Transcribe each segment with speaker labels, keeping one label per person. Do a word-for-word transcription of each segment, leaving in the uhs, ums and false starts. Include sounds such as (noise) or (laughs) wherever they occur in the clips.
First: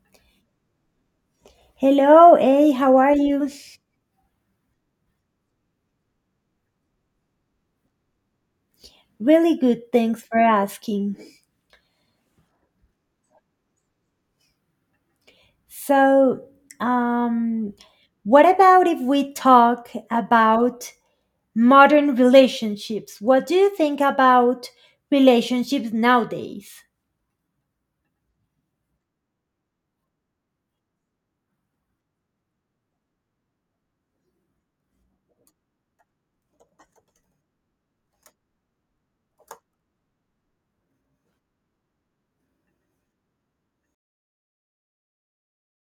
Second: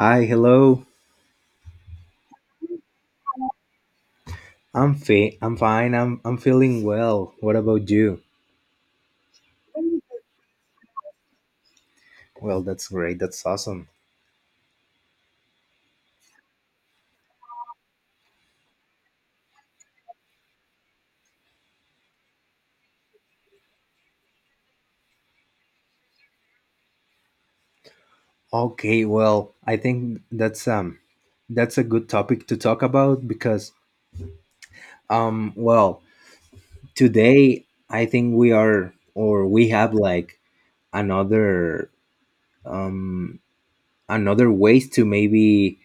Speaker 1: Hi, hello.
Speaker 2: Hello, hey, how are you?
Speaker 1: I'm fi- I'm fine. I'm I'm feeling well. What about you?
Speaker 2: Really good, thanks for asking.
Speaker 1: Well, that's great. That's awesome.
Speaker 2: So, um, what about if we talk about modern relationships? What do you think about relationships nowadays?
Speaker 1: Okay, well, I think that's um that's a good topic to talk about because um well, today I think we are or we have like another um another ways to maybe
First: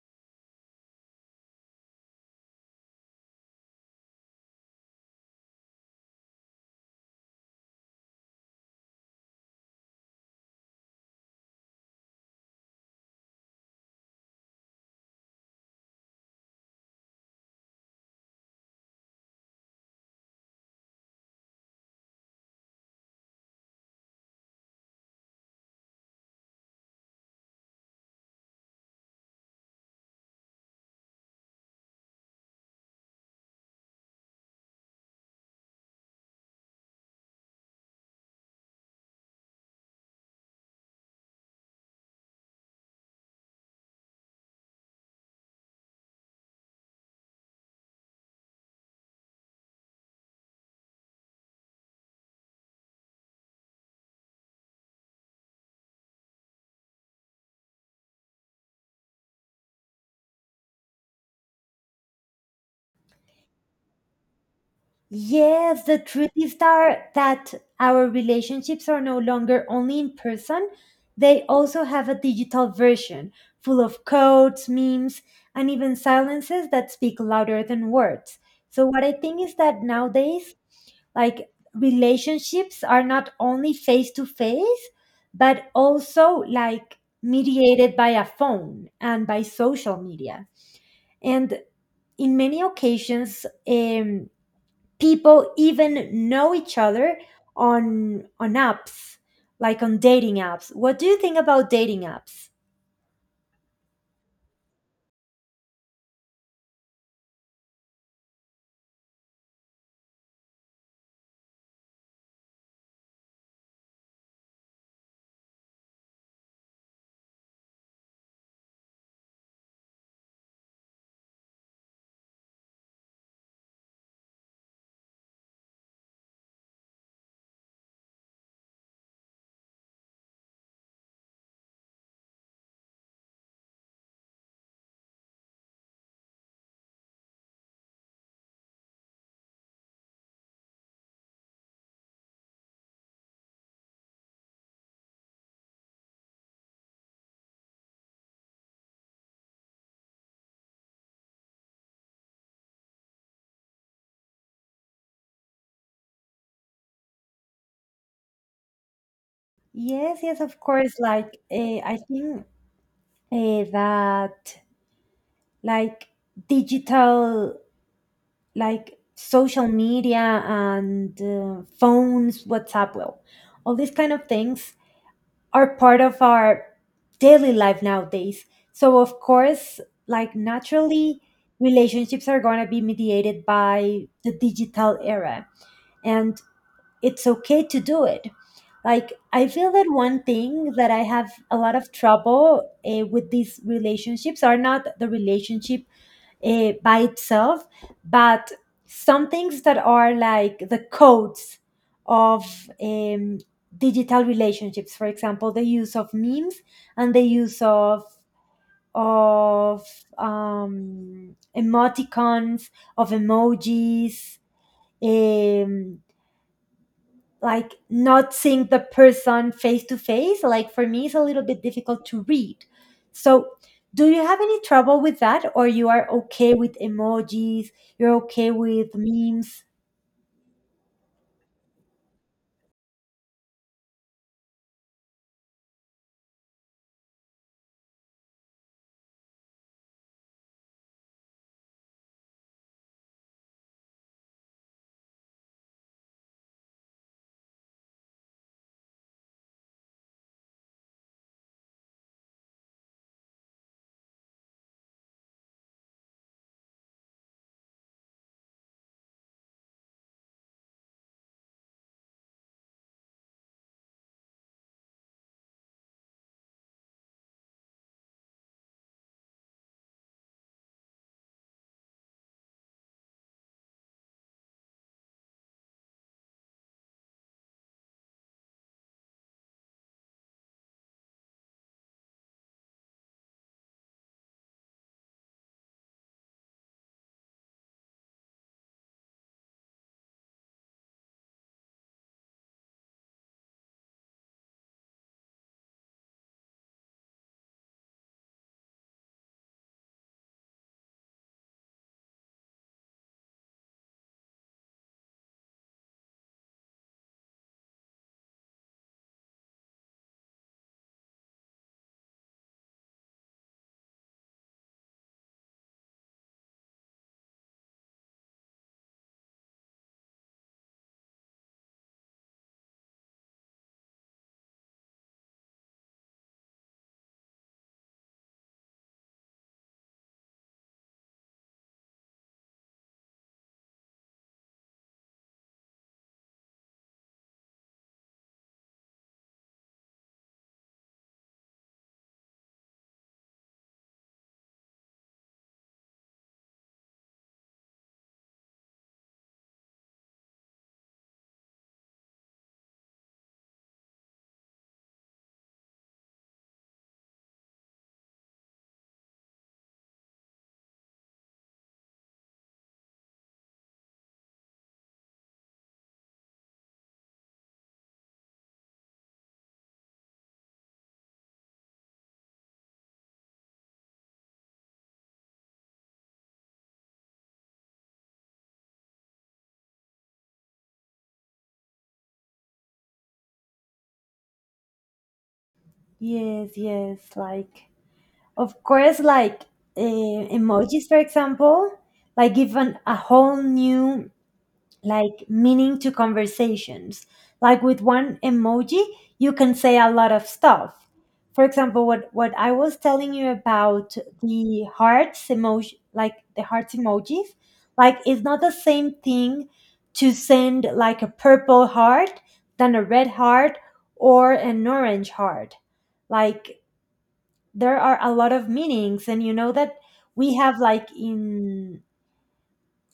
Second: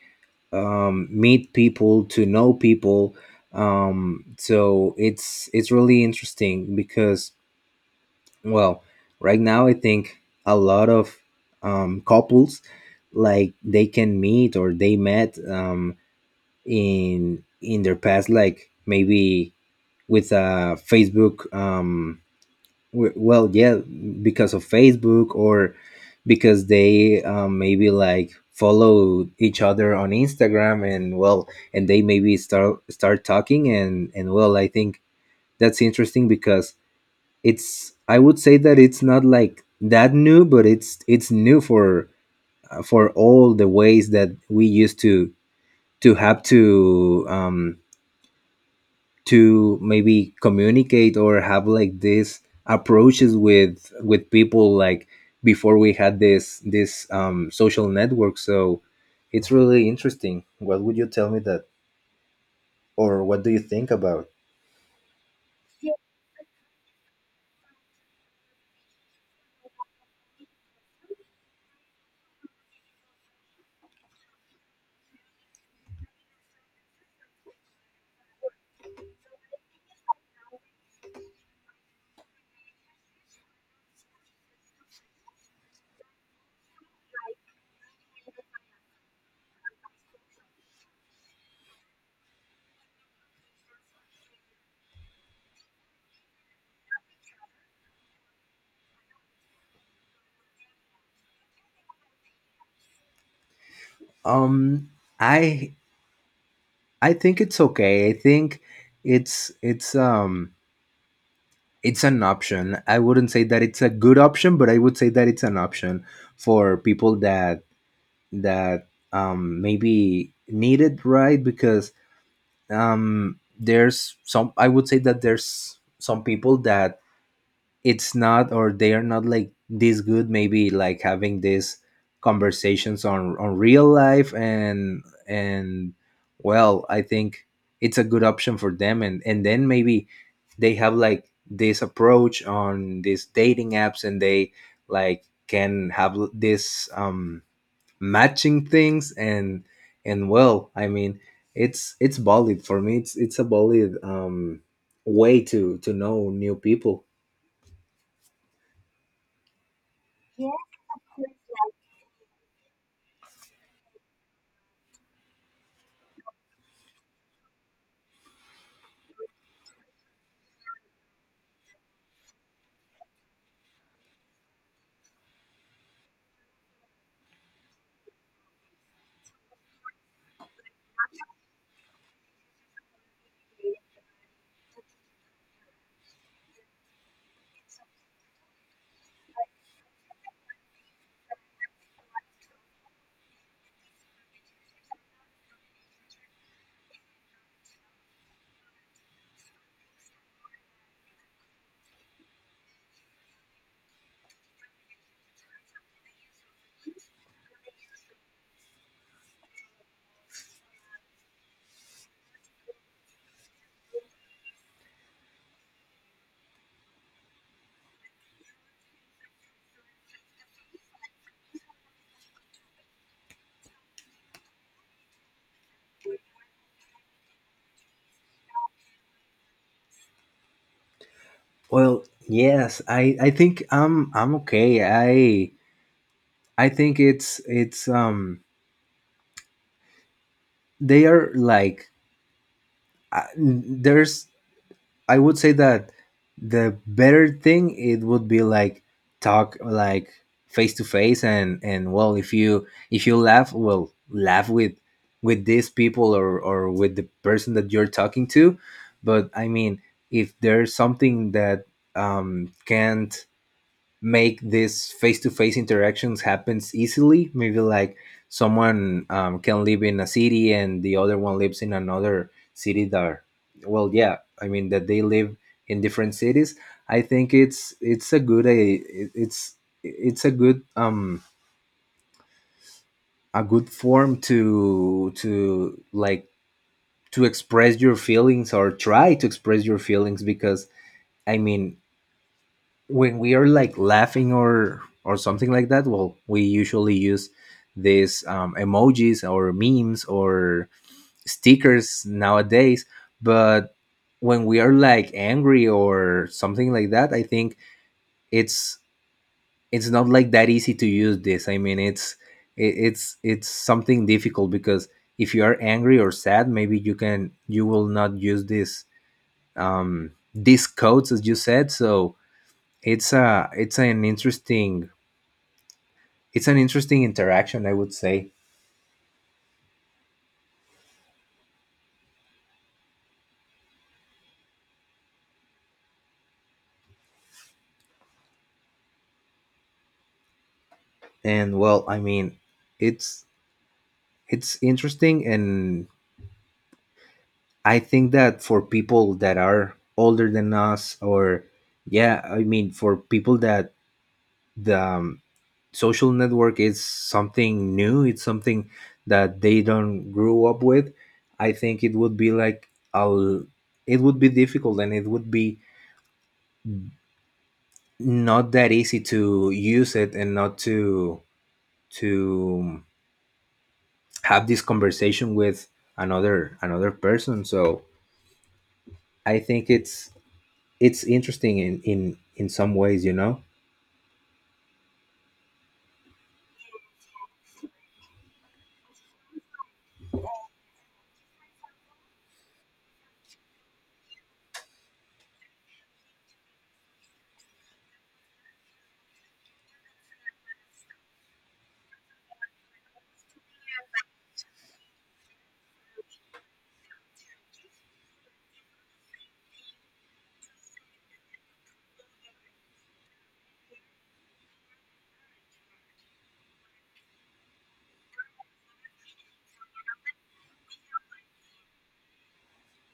Speaker 1: um meet people, to know people. Um so it's it's really interesting because, well, right now I think a lot of um, couples, like, they can meet or they met, um, in in their past, like maybe with a Facebook. Um, w- well, yeah, because of Facebook, or because they, um, maybe like follow each other on Instagram, and well, and they maybe start start talking, and and well, I think that's interesting because it's I would say that it's not like that new, but it's it's new for, uh, for all the ways that we used to to have to, um to maybe communicate or have like these approaches with with people, like, before we had this this um social network. So it's really interesting. What would you tell me that, or what do you think about?
Speaker 2: Yes, the truth is that, that our relationships are no longer only in person, they also have a digital version full of codes, memes, and even silences that speak louder than words. So, what I think is that nowadays, like relationships are not only face to face, but also like mediated by a phone and by social media. And in many occasions, um, people even know each other on on apps like on dating apps. What do you think about dating apps?
Speaker 1: um i i think it's okay. I think it's it's um it's an option. I wouldn't say that it's a good option, but I would say that it's an option for people that, that, um, maybe need it, right? Because, um, there's some. I would say that there's some people that, it's not, or they are not, like, this good maybe like having these conversations on on real life, and and well, I think it's a good option for them, and and then maybe they have like this approach on these dating apps, and they like can have this um matching things, and and well, I mean, it's it's valid for me. It's it's a valid um way to to know new people.
Speaker 2: Yes, yes, of course. Like uh, I think uh, that like digital, like social media and uh, phones, WhatsApp, well, all these kind of things are part of our daily life nowadays. So of course, like naturally, relationships are going to be mediated by the digital era, and it's okay to do it. Like I feel that one thing that I have a lot of trouble eh, with, these relationships are not the relationship uh, by itself, but some things that are like the codes of um, digital relationships. For example, the use of memes and the use of of um, emoticons, of emojis, um, like not seeing the person face to face, like for me it's a little bit difficult to read. So do you have any trouble with that, or you are okay with emojis, you're okay with memes?
Speaker 1: Well, yes, I I think I'm I'm okay. I I think it's it's um they are like, uh, there's, I would say that the better thing, it would be like, talk like face to face, and and well, if you, if you laugh, well, laugh with with these people, or or with the person that you're talking to. But I mean, if there's something that, um can't make this face-to-face interactions happens easily, maybe like, someone, um, can live in a city and the other one lives in another city, that, well, yeah, I mean, that they live in different cities, I think it's it's a good a it's it's a good um a good form to to like, to express your feelings, or try to express your feelings, because, I mean, when we are like laughing, or or something like that, well, we usually use these, um, emojis, or memes, or stickers nowadays. But when we are like angry or something like that, I think it's it's not like that easy to use this, I mean, it's it, it's it's something difficult because, if you are angry or sad, maybe you can, you will not use this, um these codes, as you said. So it's a, it's an interesting it's an interesting interaction, I would say. And well, I mean, it's it's interesting, and I think that for people that are older than us, or, yeah, I mean, for people that the, um, social network is something new, it's something that they don't grew up with. I think it would be like a l- it would be difficult, and it would be not that easy to use it, and not to, to have this conversation with another another person. So I think it's it's interesting in in in some ways, you know.
Speaker 2: Yes, yes, like of course, like uh, emojis for example, like given a whole new, like meaning to conversations. Like with one emoji, you can say a lot of stuff. For example, what what I was telling you about the hearts emoji, like the hearts emojis, like it's not the same thing to send like a purple heart than a red heart or an orange heart. Like there are a lot of meanings, and you know that we have like in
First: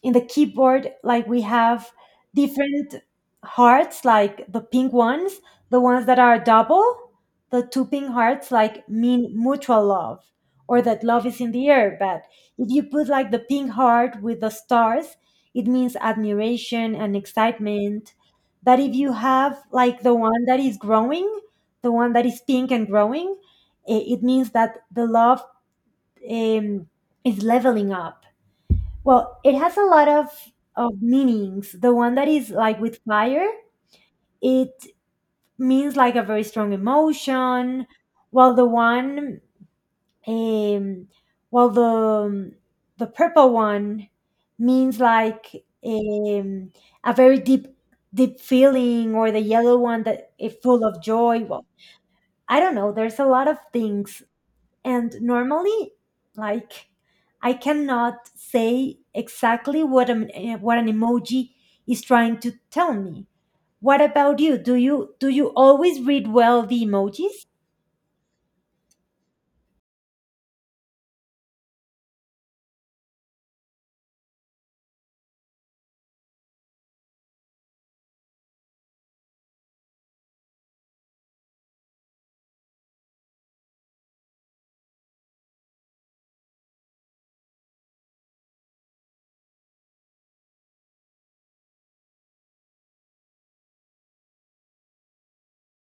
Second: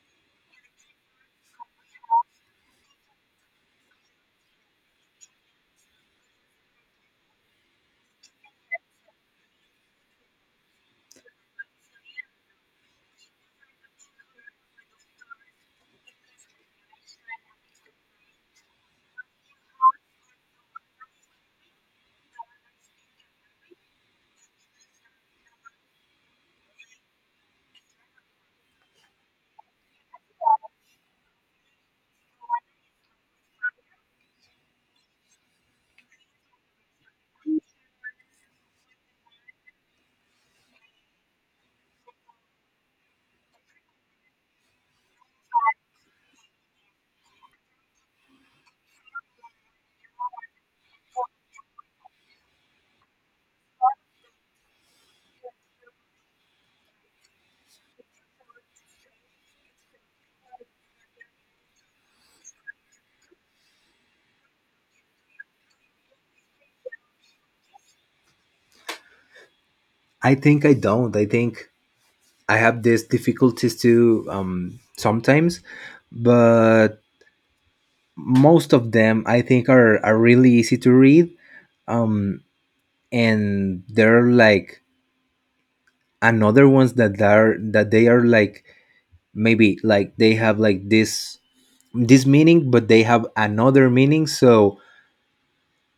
Speaker 2: in the keyboard, like we have different hearts, like the pink ones, the ones that are double, the two pink hearts like mean mutual love or that love is in the air. But if you put like the pink heart with the stars, it means admiration and excitement. But if you have like the one that is growing, the one that is pink and growing, i- it means that the love, um, is leveling up. Well, it has a lot of of meanings. The one that is like with fire, it means like a very strong emotion. While the one, um, while the um, the purple one means like, um, a very deep deep feeling, or the yellow one that is full of joy. Well, I don't know. There's a lot of things, and normally, like, I cannot say exactly what an, eh, what an emoji is trying to tell me. What about you? Do you do you always read well the emojis?
Speaker 1: I think i don't I think I have these difficulties too, um sometimes, but most of them, I think, are are really easy to read. um and they're like, another ones that are, that they are like, maybe like, they have like this this meaning, but they have another meaning, so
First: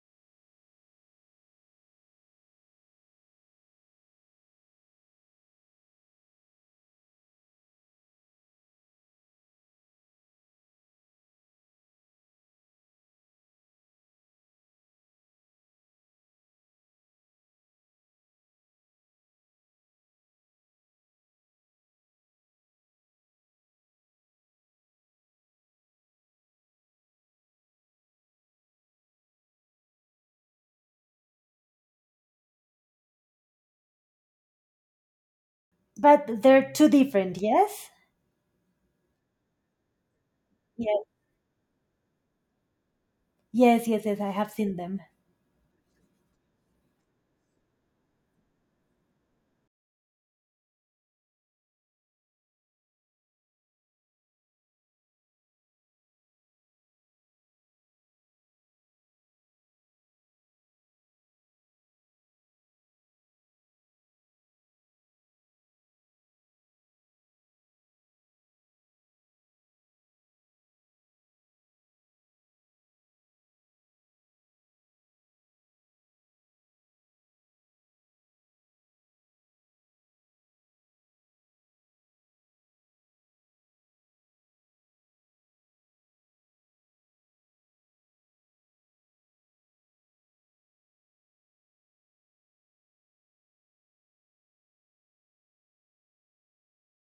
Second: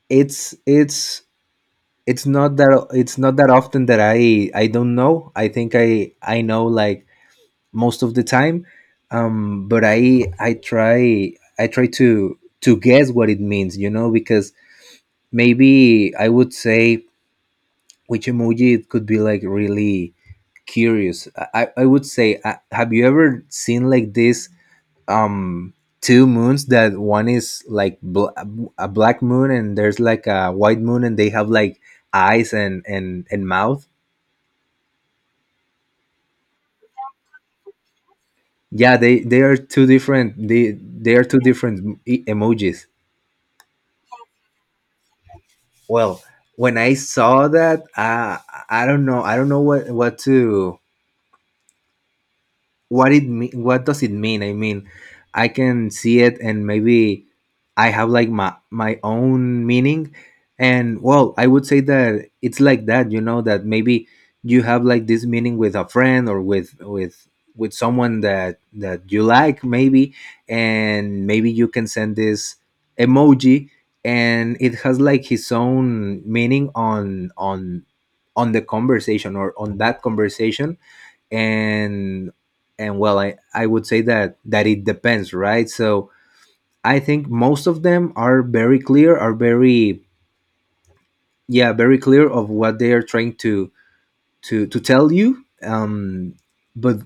Speaker 1: it's it's it's not that, it's not that often, that, I I don't know. I think i i know, like, most of the time. Um but i i try, I try to to guess what it means, you know, because maybe I would say which emoji it could be, like really curious. I i would say, uh, have you ever seen, like, this, um two moons, that one is like bl- a black moon, and there's like a white moon, and they have like eyes, and and and mouth.
Speaker 2: But they're too different, yes?
Speaker 1: Yeah, they they are two different, they
Speaker 2: Yes.
Speaker 1: they are two different e- emojis.
Speaker 2: Yes, yes, yes, I have seen them.
Speaker 1: Well, when I saw that, uh, I don't know, I don't know what what to what it me- what does it mean. I mean, I can see it, and maybe I have like my my own meaning. And well, I would say that it's like that, you know, that maybe you have like this meaning with a friend, or with with with someone that, that you like, maybe, and maybe you can send this emoji, and it has like his own meaning on, on on the conversation, or on that conversation. and and well, i i would say that, that it depends, right? So I think most of them are very clear, are very, yeah, very clear of what they are trying to, to to tell you. Um but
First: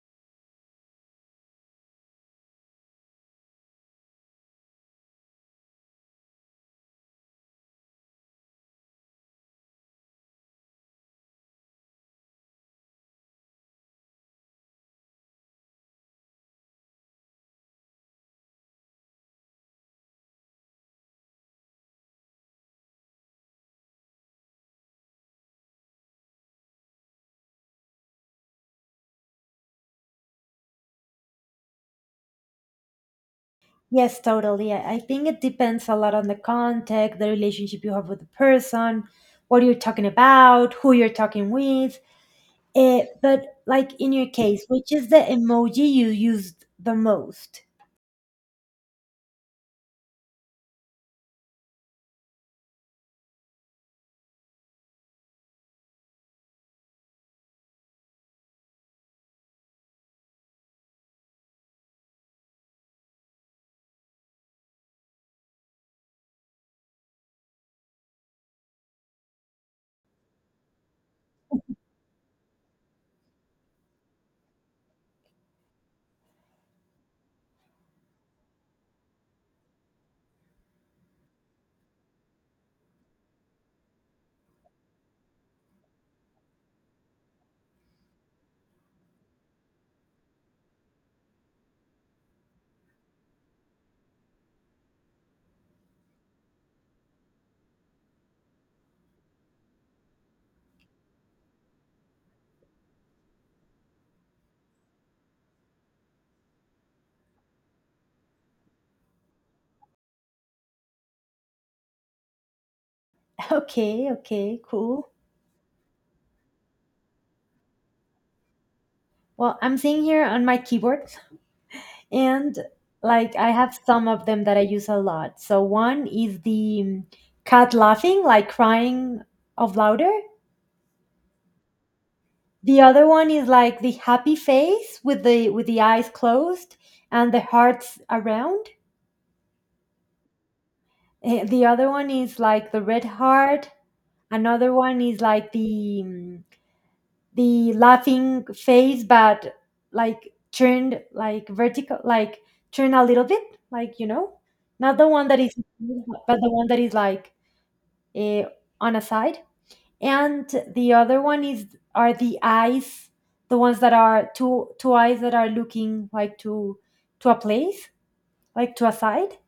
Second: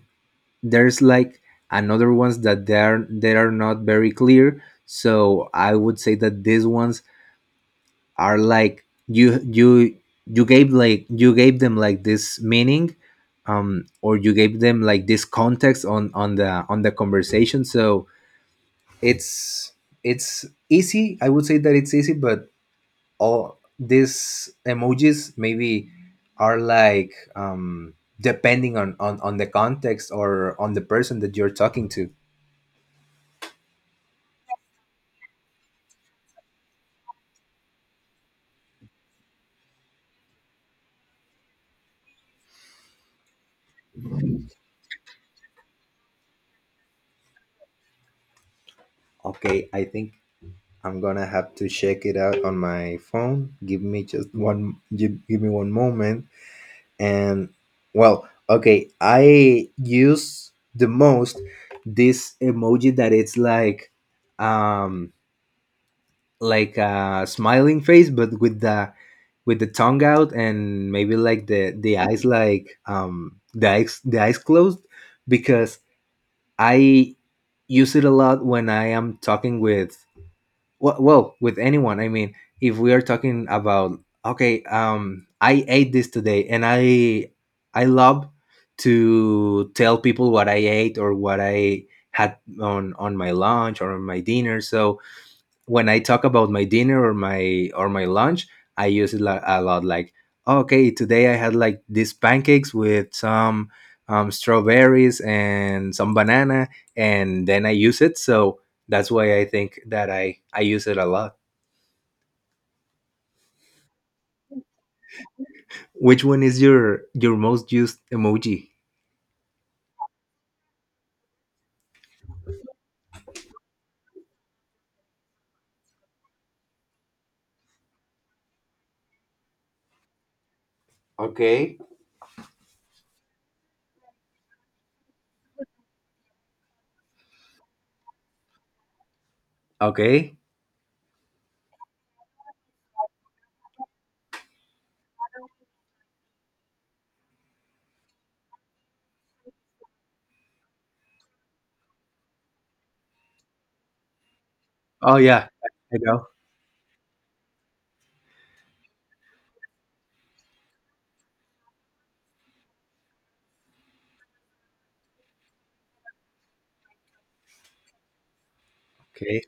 Speaker 1: there's like another ones that, they are, they are not very clear. So I would say that these ones are like, you you you gave, like, you gave them like this meaning, um or you gave them like this context on on the on the conversation. So it's it's easy, I would say that it's easy, but all these emojis maybe are like, um depending on, on on the context, or on the person that you're talking to.
Speaker 2: Yes, totally. I, I think it depends a lot on the context, the relationship you have with the person, what you're talking about, who you're talking with. Uh, but like in your case, which is the emoji you used the most?
Speaker 1: Okay, I think I'm gonna have to check it out on my phone. Give me just one, give, give me one moment. And well, okay, I use the most this emoji that it's like, um like a smiling face, but with the, with the tongue out, and maybe like the the eyes, like, um the eyes, the eyes closed, because I use it a lot when I am talking with, well, well, with anyone. I mean, if we are talking about, okay, um I ate this today, and i i love to tell people what I ate, or what I had on on my lunch, or on my dinner. So when I talk about my dinner, or my, or my lunch, I use it lo- a lot. Like, okay, today I had like these pancakes with some, um, strawberries and some banana, and then I use it. So that's why I think that I I use it a lot.
Speaker 2: (laughs) Okay, okay, cool.
Speaker 1: Which one is your your most used emoji?
Speaker 2: Well, I'm seeing here on my keyboard, and like I have some of them that I use a lot. So one is the um, cat laughing, like crying of louder.
Speaker 1: Okay.
Speaker 2: The other one is like the happy face with the with the eyes closed and the hearts around.
Speaker 1: Okay.
Speaker 2: Eh, The other one is like the red heart. Another one is like the, um, the laughing face, but like turned like vertical, like turn a little bit, like, you know, not the
Speaker 1: Oh
Speaker 2: one that
Speaker 1: yeah,
Speaker 2: is,
Speaker 1: I know.
Speaker 2: but the one that is like, eh, on a side. And the other one is, are the eyes, the ones that are two two eyes that are looking like to to a place, like to a side.
Speaker 1: Okay.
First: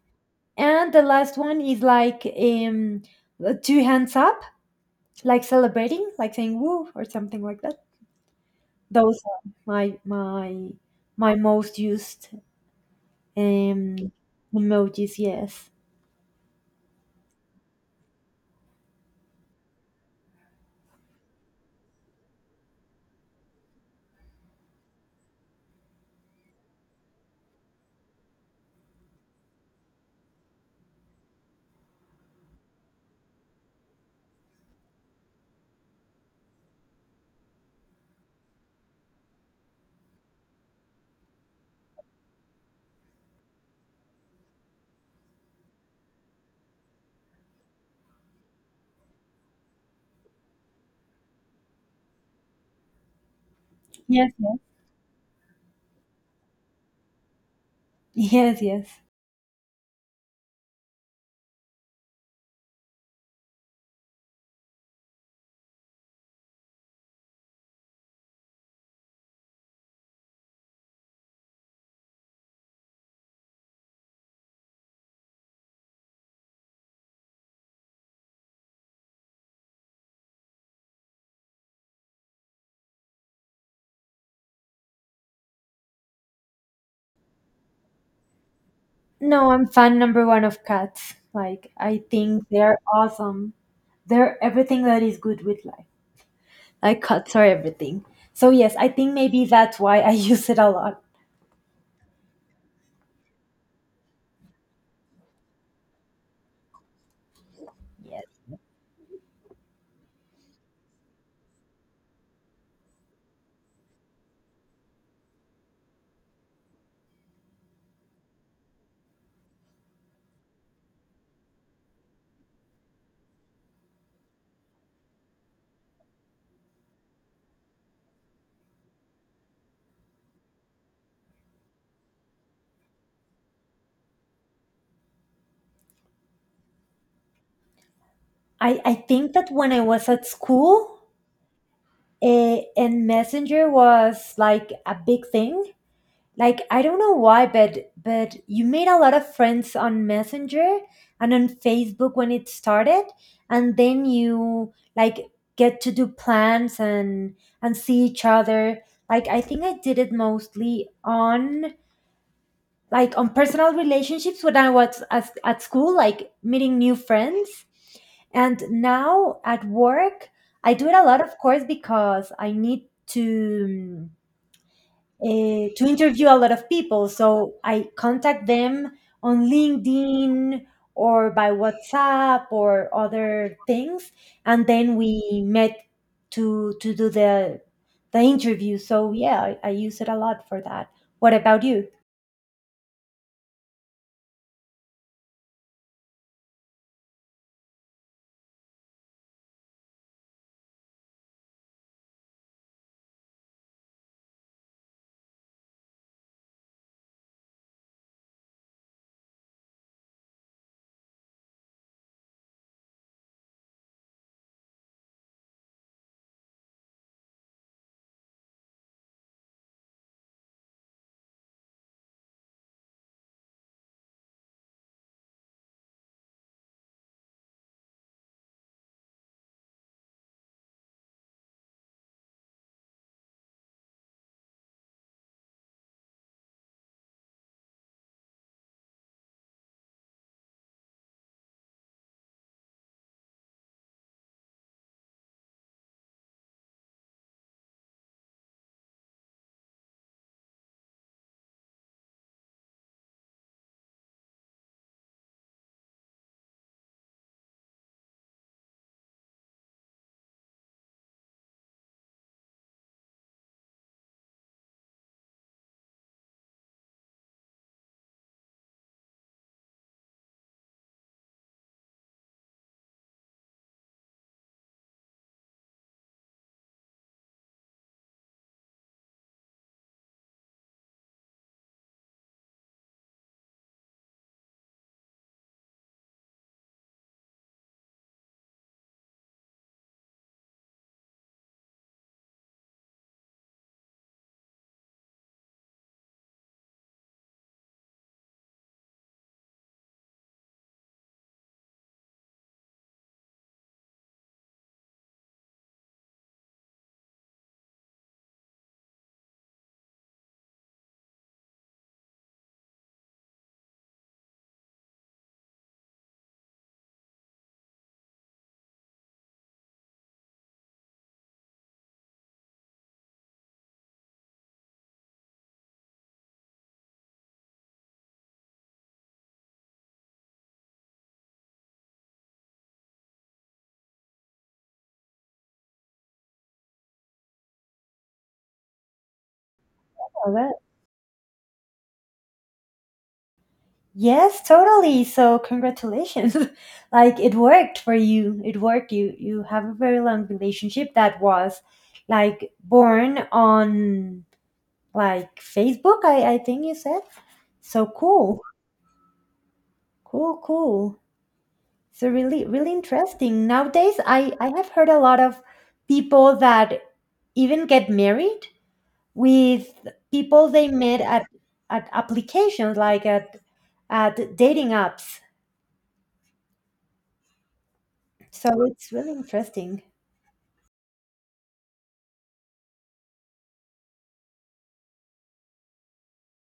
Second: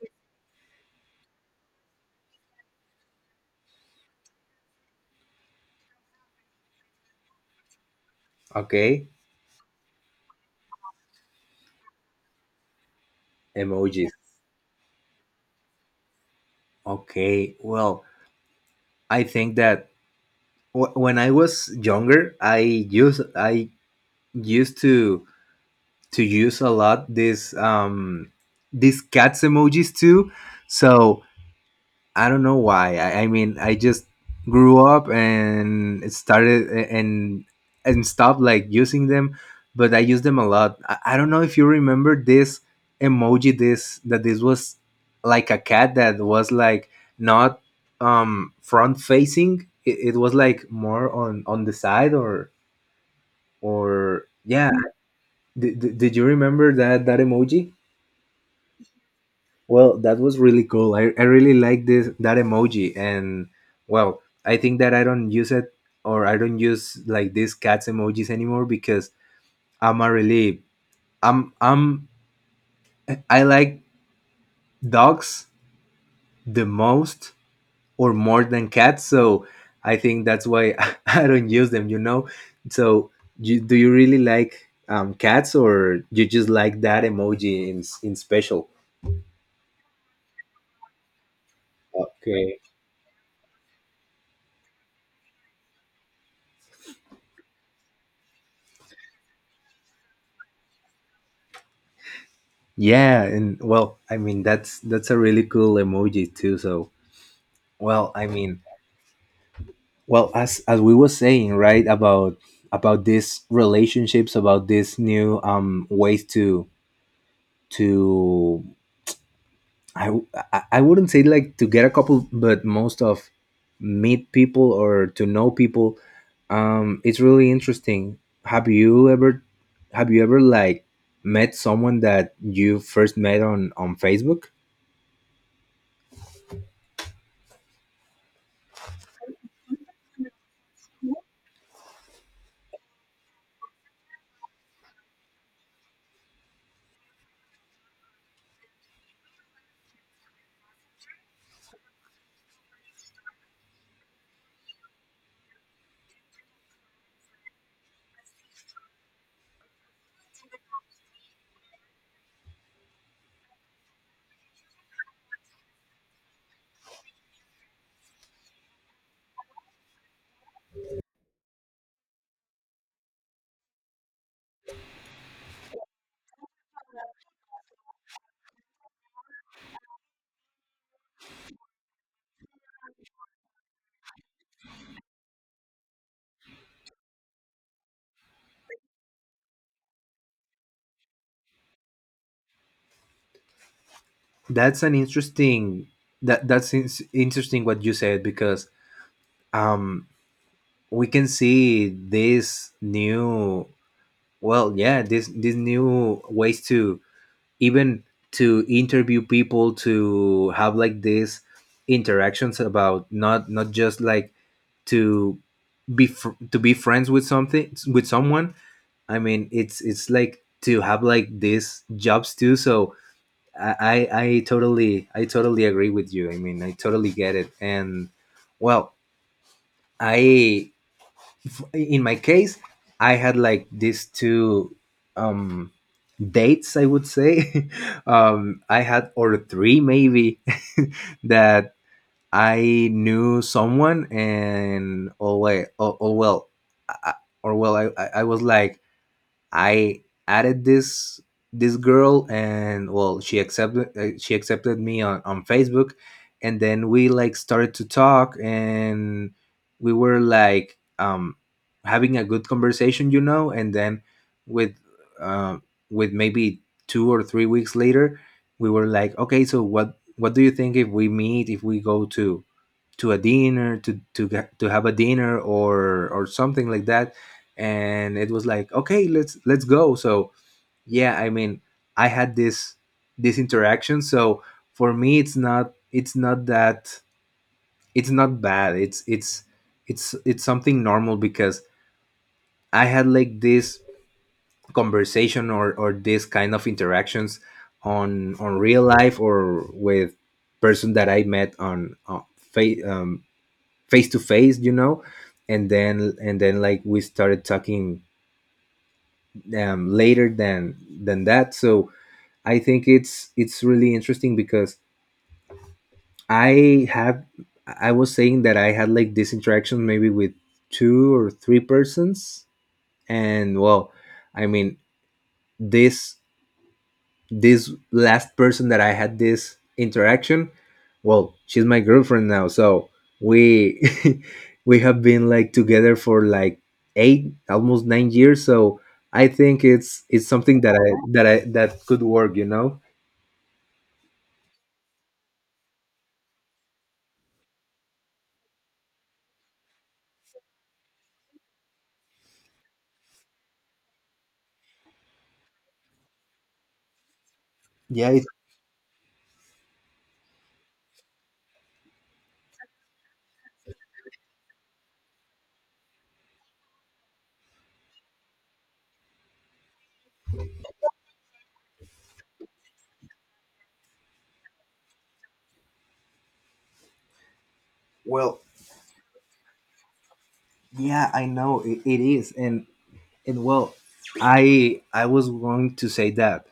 Speaker 2: And the last one is like, um two hands up, like celebrating, like saying woo or something like that.
Speaker 1: Okay.
Speaker 2: Those are my my my most used,
Speaker 1: Emojis.
Speaker 2: um, emojis. Yes,
Speaker 1: Okay. Well, I think that w- when I was younger, I used I used to to use a lot these, um these cats emojis too. So I don't know why. I, I mean, I just grew up and it started a- and and stopped like using them, but I use them a lot. I, I don't know if you remember this emoji. This that this was like a cat that was like, not, um front facing. It, it was like more on on the side, or or
Speaker 2: yes,
Speaker 1: yeah. Did, did did you remember that that emoji?
Speaker 2: yes, yes.
Speaker 1: Well, that was really cool. I, I really like this that emoji. And well, I think that I don't use it, or I don't use like these cats emojis anymore, because I'm a really, I'm I'm I like dogs the most, or more than cats, so I think that's why (laughs) I don't use them. You know, so you, do you really like, um, cats, or you just like that emoji in in special?
Speaker 2: No, I'm fan number one of cats. Like I think
Speaker 1: Okay.
Speaker 2: they're awesome. They're everything that is good with life. Like cats are everything. So yes, I think maybe that's why I (laughs) use it a lot.
Speaker 1: Yeah, and well, I mean, that's that's a really cool emoji too. So, well, I
Speaker 2: Yes.
Speaker 1: mean, well, as as we were saying, right, about about these relationships, about these new um ways to to I w- I I wouldn't say, like, to get a couple, but most of, meet people, or to know people. Um, it's really interesting. Have you ever have you ever like met someone that you first met on on Facebook?
Speaker 2: I, I think that when I was at school, eh, and Messenger was like a big thing. Like I don't know why, but but you made a lot of friends on Messenger and on Facebook when it started, and then you like get to do plans and and see each other. Like I think I did it mostly on, like on personal relationships when I was at, at school, like meeting new friends. And now at work, I do it a lot, of course, because I need to uh, to interview a lot of people. So I contact them on LinkedIn or by WhatsApp or other things, and then we met to to do the the interview. So yeah, I, I use it a lot for that. What about you?
Speaker 1: That's an interesting, that that's in- interesting what you said, because, um we can see this new, well, yeah, this, these new ways to, even, to interview people, to have like these interactions about, not, not just like, to be fr- to be friends with something, with someone. I mean, it's it's like to have like these jobs too. So I, I I totally I totally agree with you. I mean, I totally get it. And well, I, in my case, I had like these two, um dates, I would say. (laughs) um I had or three maybe, (laughs) that I knew someone. And oh wait, oh, oh well, I, or well, I I I was like, I added this this girl, and well, she accepted, uh, she accepted me on on Facebook, and then we like started to talk, and we were like um having a good conversation, you know, and then with uh, with maybe two or three weeks later. We were like, okay, so what what do you think if we meet, if we go to to a dinner, to to get, to have a dinner or or something like that. And it was like, okay, let's let's go. So yeah, I mean, I had this, this interaction. So for me it's not, it's not that it's not bad, it's it's it's it's something normal, because I had like this conversation or or this kind of interactions on on real life, or with person that I met on, on fa- um, face to face, you know. And then and then like we started talking um, later than than that. So I think it's it's really interesting because I had, I was saying that I had like this interaction maybe with two or three persons. And well, I mean, this this last person that I had this interaction, well, she's my girlfriend now. So we (laughs) we have been like together for like eight, almost nine years. So I think it's it's
Speaker 2: All right.
Speaker 1: something that I that I that could work. You know?
Speaker 2: Yes, totally. So congratulations. (laughs) Like it worked for you. It worked. You you have a very long relationship that was like born on, like Facebook, I, I think you said. So
Speaker 1: Yeah. It,
Speaker 2: cool, cool, cool. So really, really interesting. Nowadays, I, I have heard a lot of people that even get married with people they met at, at applications, like at, at dating apps.
Speaker 1: well,
Speaker 2: So it's really interesting.
Speaker 1: yeah, I know it, it is. and and well, I I was going to say that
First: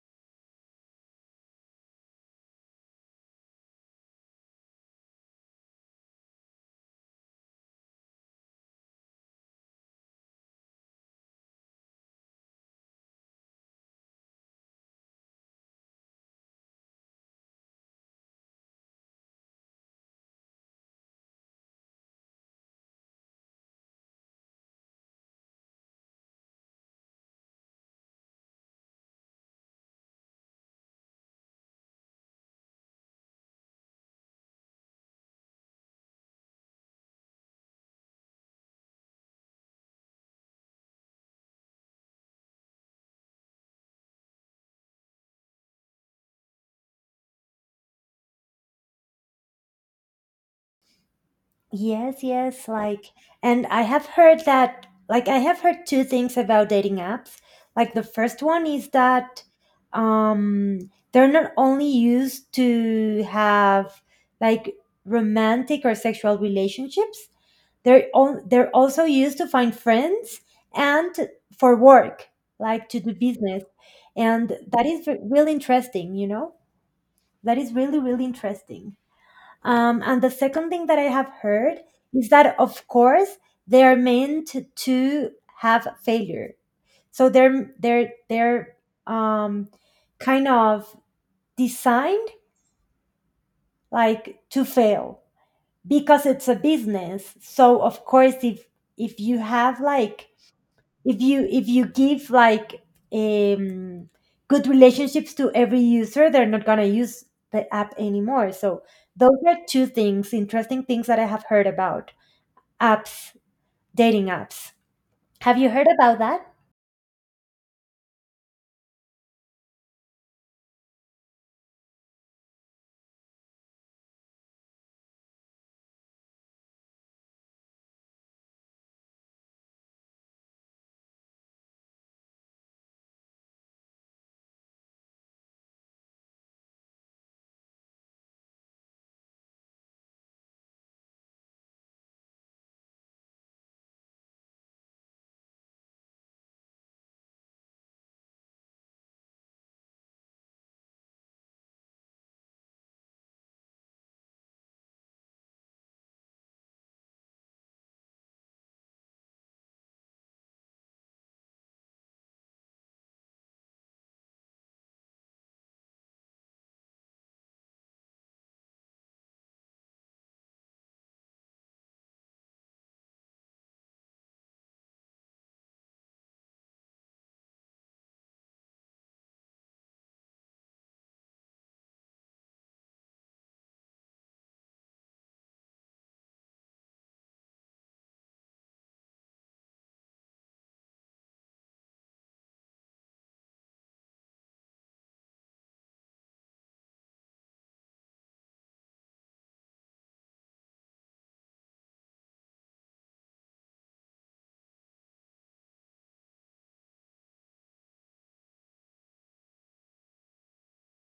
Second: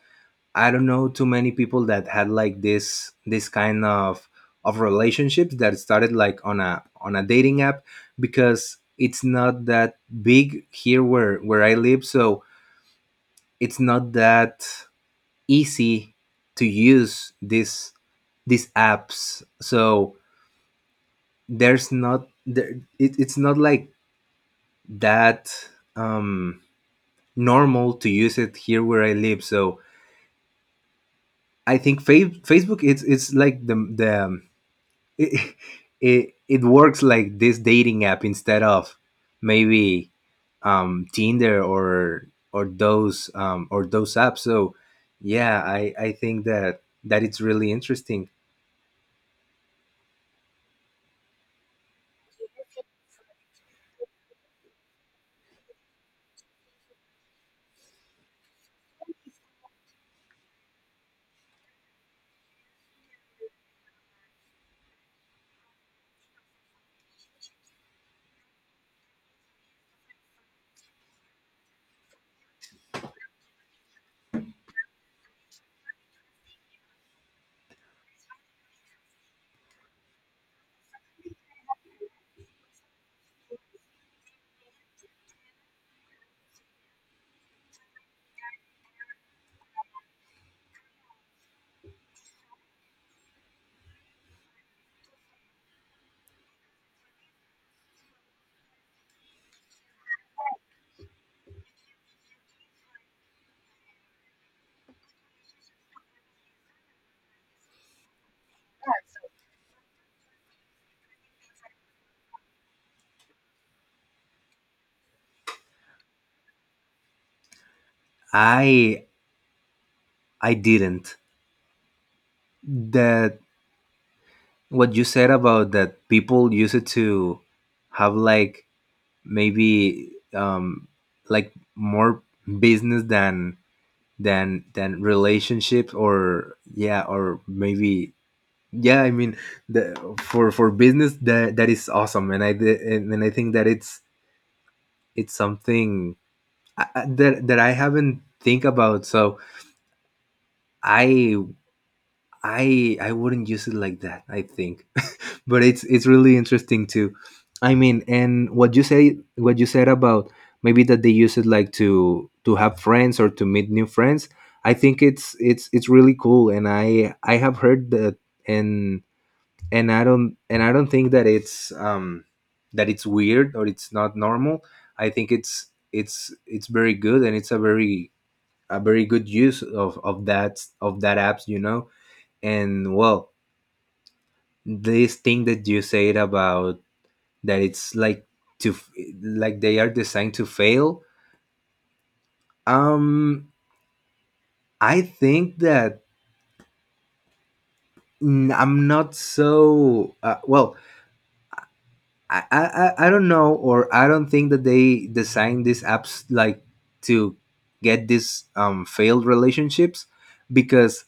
Speaker 1: I don't know too many people that had like this this kind of of relationships that started like on a on a dating app, because it's not that big here where where I live. So it's not that easy to use this, these apps. So there's not, there it, it's not like that, um normal, to use it here where I live. So I think fa- Facebook it's it's like the the it, it it works like this dating app instead of maybe um Tinder or or those um or those apps. So yeah, I I think that that it's really interesting.
Speaker 2: Yes, yes, like, and I have heard that, like I have heard two things about dating apps. Like the first one is that, um they're not only used to have like romantic or sexual relationships, they're on, they're also used to find friends and for work, like to do business. And that is re- really interesting, you know? That is really really interesting. Um, and the second thing that I have heard is that, of course, they are meant to have failure. So they're they're they're um, kind of designed like to fail, because it's a business. So of course, if if you have like, if you if you give like, um, good relationships to every user, they're not gonna use the app anymore. So those are two things, interesting things that I have heard about. Apps, dating apps. Have you heard about that?
Speaker 1: I I didn't, that what you said about that people use it to have like maybe um like more business than than than relationships, or yeah or maybe, yeah I mean, the, for for business, that that is awesome. And i did- and, and I think that it's it's something I- I- that that I haven't think about. So I i i wouldn't use it like that, I think. (laughs) But it's it's really interesting too. I mean, and what you say, what you said about maybe that they use it like to to have friends or to meet new friends, I think it's it's it's really cool. And i i have heard that, and and I don't, and I don't think that it's um that it's weird or it's not normal. I think it's it's it's very good, and it's a very, a very good use of of that, of that apps, you know. And well, this thing that you said about that it's like to f- like they are designed to fail, um I think that, mm, I'm not so, uh, well, I, I I I don't know, or I don't think that they design these apps like to get these, um, failed relationships, because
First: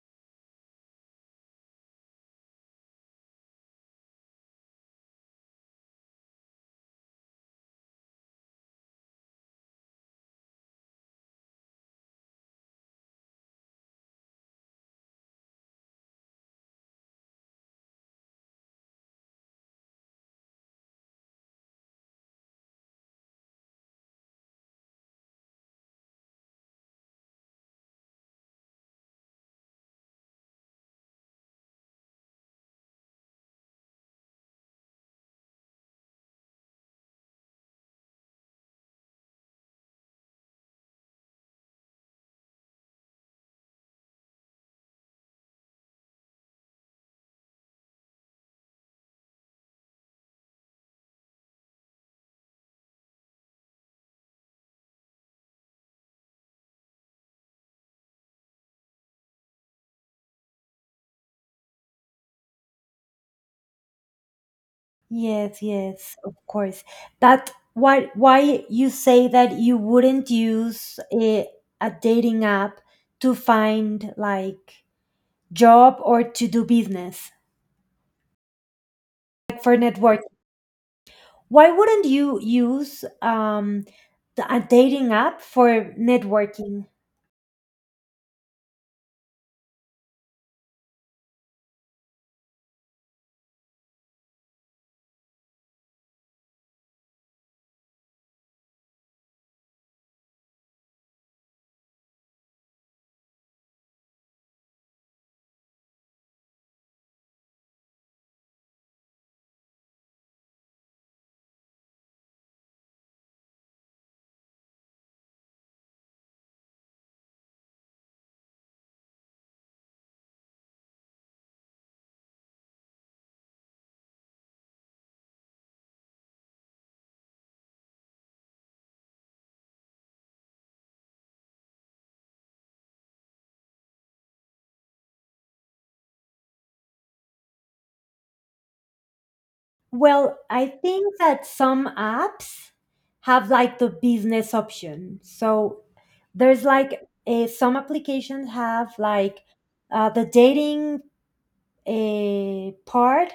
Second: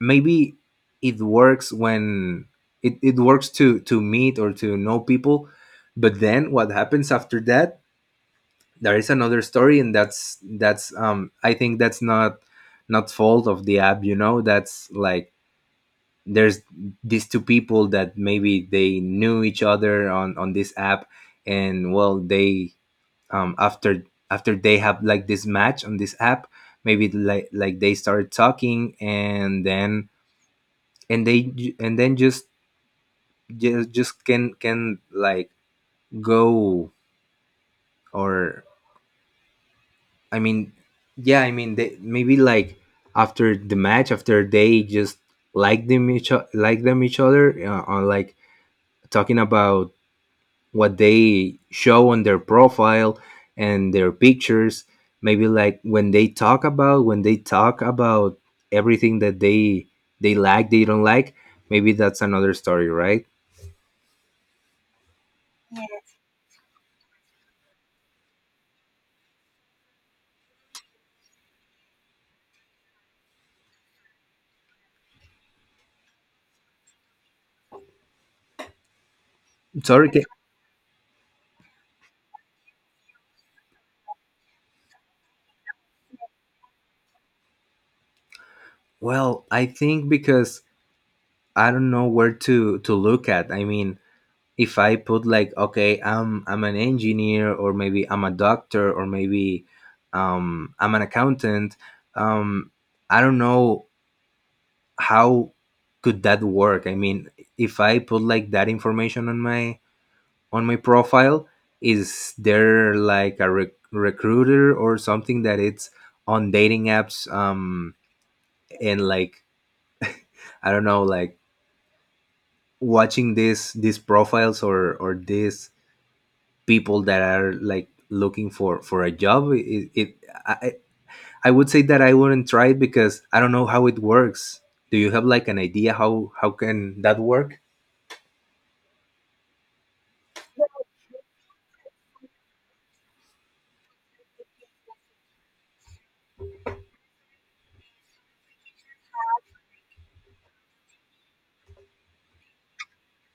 Speaker 1: maybe it works when it, it works to to meet or to know people. But then what happens after that? There is another story. And that's that's um I think that's not, not fault of the app, you know. That's like, there's these two people that maybe they knew each other on on this app, and well they, um after, after they have like this match on this app, maybe like like they started talking. And then and they ju- and then just, just, just can can like go. Or, I mean, yeah, I mean, they maybe like, after the match, after they just like them each o- like them each other, uh, on like talking about what they show on their profile and their pictures. Maybe like when they talk about, when they talk about everything that they they like, they don't like, maybe that's another story, right?
Speaker 2: Yes, yes, of course. That, why why you say that you wouldn't use a, a dating app to find like job or to do business, like for
Speaker 1: Sorry,
Speaker 2: network.
Speaker 1: ca-
Speaker 2: Why wouldn't you use, um the, a dating app for networking?
Speaker 1: well, I think because I don't know where to to look at. I mean, if I put like, okay, i'm i'm an engineer, or maybe I'm a doctor, or maybe um I'm an accountant, um I don't know how could that work. I mean, if I put like that information on my, on my profile, is there like a rec- recruiter or something that it's on dating apps, um and like (laughs) I don't know, like watching this, these profiles or or these people that are like looking for for a job, it, it I, I I would say that I wouldn't try it, because I don't know how it works. Do you have like an idea how how can that work?
Speaker 2: Well, I think that some apps have like the business option. So there's like, eh, some applications have like, uh, the dating, eh, part,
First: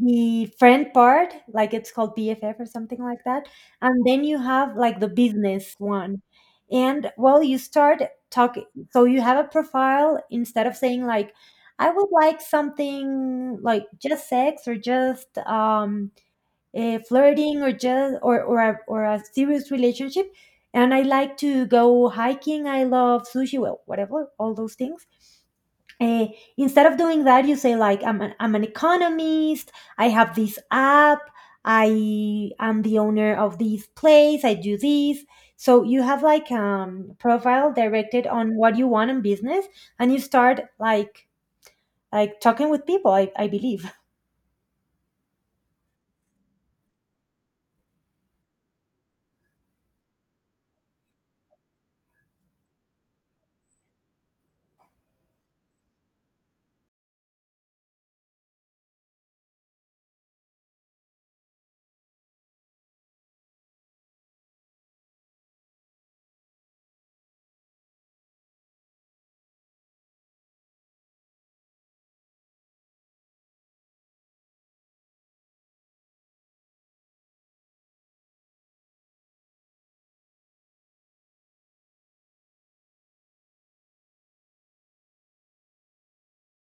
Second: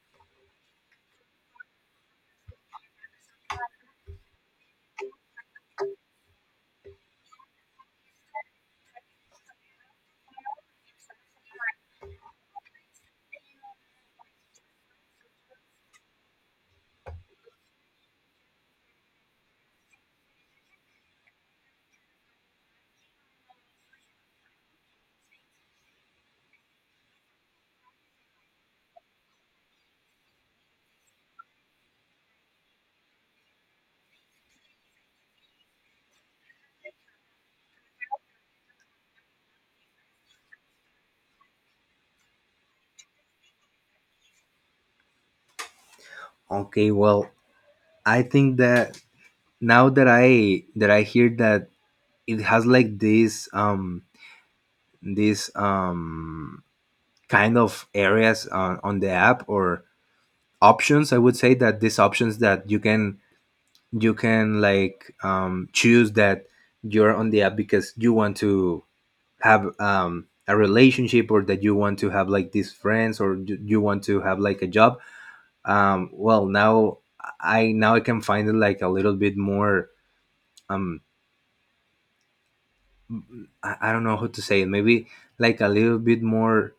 Speaker 2: the friend part, like it's called B F F or something like that. And then you have like the business one. And well, you start talking. So you have a profile, instead of saying like, "I would like something like just sex or just um uh, flirting, or just or or a, or a serious relationship. And I like to go hiking. I love sushi. Well, whatever, all those things." Uh, Instead of doing that, you say like, "I'm an, I'm an economist. I have this app. I am the owner of this place. I do this." So you have like, um profile directed on what you want in business, and you start like like talking with people. I I believe. (laughs)
Speaker 1: Okay, well, I think that now that I that I hear that it has like this, um this, um kind of areas on, on the app, or options, I would say that these options that you can, you can like, um choose that you're on the app because you want to have, um a relationship, or that you want to have like these friends, or you you want to have like a job. um well now, I, now I can find it like a little bit more, um I, I don't know how to say it, maybe like a little bit more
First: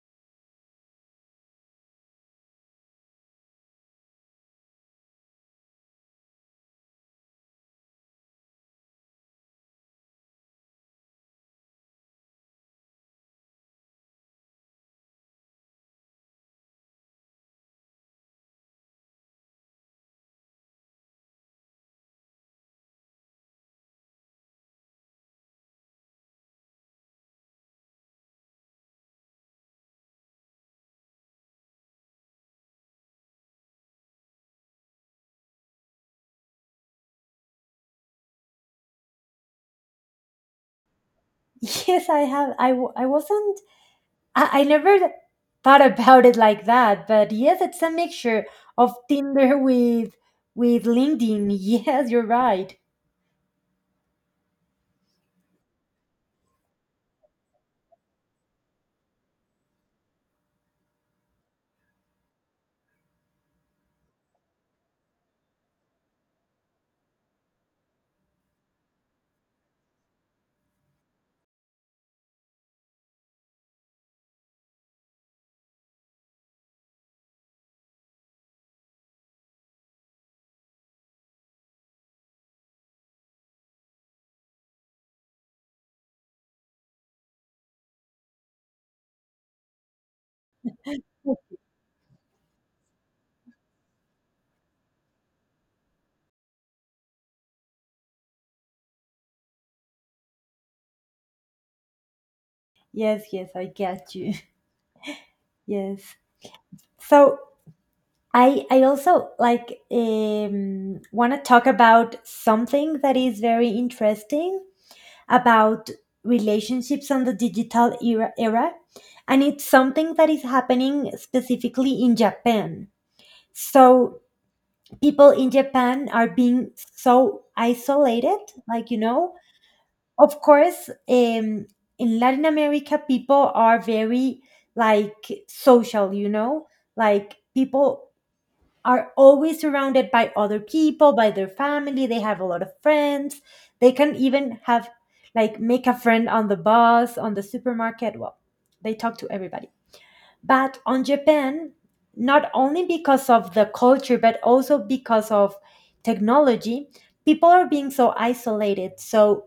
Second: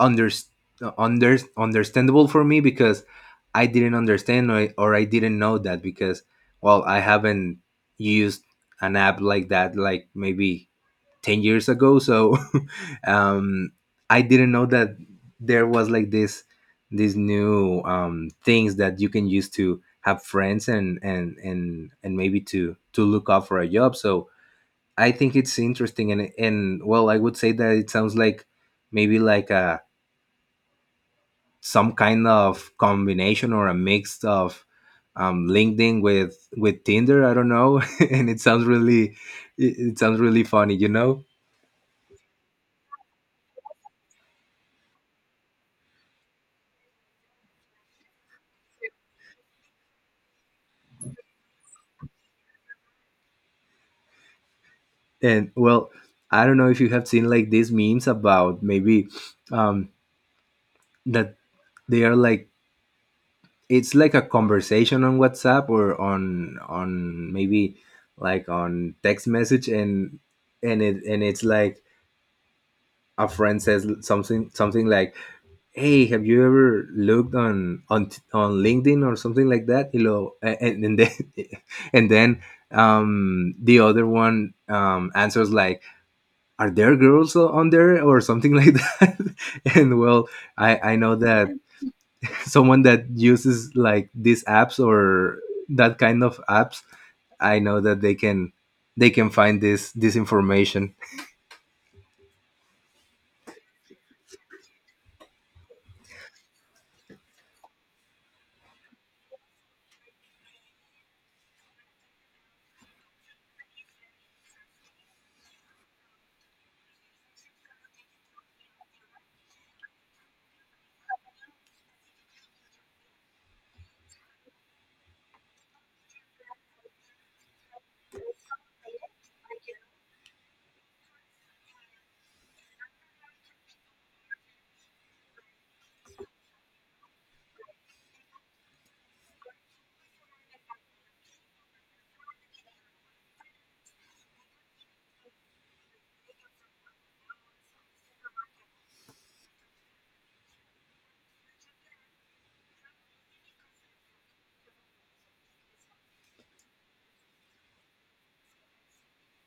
Speaker 1: under, under understandable for me, because I didn't understand, or, or I didn't know that, because well, I haven't used an app like that like maybe ten years ago. So (laughs) um I didn't know that there was like this, these new um things that you can use to have friends and and and and maybe to to look up for a job. So I think it's interesting. and and well, I would say that it sounds like maybe like a, some kind of combination or a mix of, um, LinkedIn with with Tinder. I don't know. (laughs) And it sounds really, it, it sounds really funny, you know.
Speaker 2: Yes, I have. I w- I wasn't I, I never thought about it like that, but yes, it's a mixture of Tinder with with LinkedIn. (laughs) Yes, you're right.
Speaker 1: And well, I don't know if you have seen like these memes about maybe, um, that they are like, it's like a conversation on WhatsApp, or on on maybe like on text message. and and it and it's like a friend says something, something like, hey, have you ever looked on on on LinkedIn or something like that, you know. and, and then (laughs) and then um the other one um answers like, are there girls o- on there or something like that. (laughs) And well, i i know that, (laughs) someone that uses like these apps, or that kind of apps, I know that they can, they can find this, this information.
Speaker 2: Yes, yes, I get you. (laughs) Yes. So I I also like, um want to talk about something that is very interesting about relationships on the digital era era, and it's something that is happening specifically in Japan. So people in Japan are being so isolated. Like, you know, of course, um, in Latin America, people are very like social, you know, like people are always surrounded by other people, by their family. They have a lot of friends. They can even have like make a friend on the bus, on the supermarket. Well, they talk to everybody, but on Japan, not only because of the culture, but also because of technology, people are being so isolated. So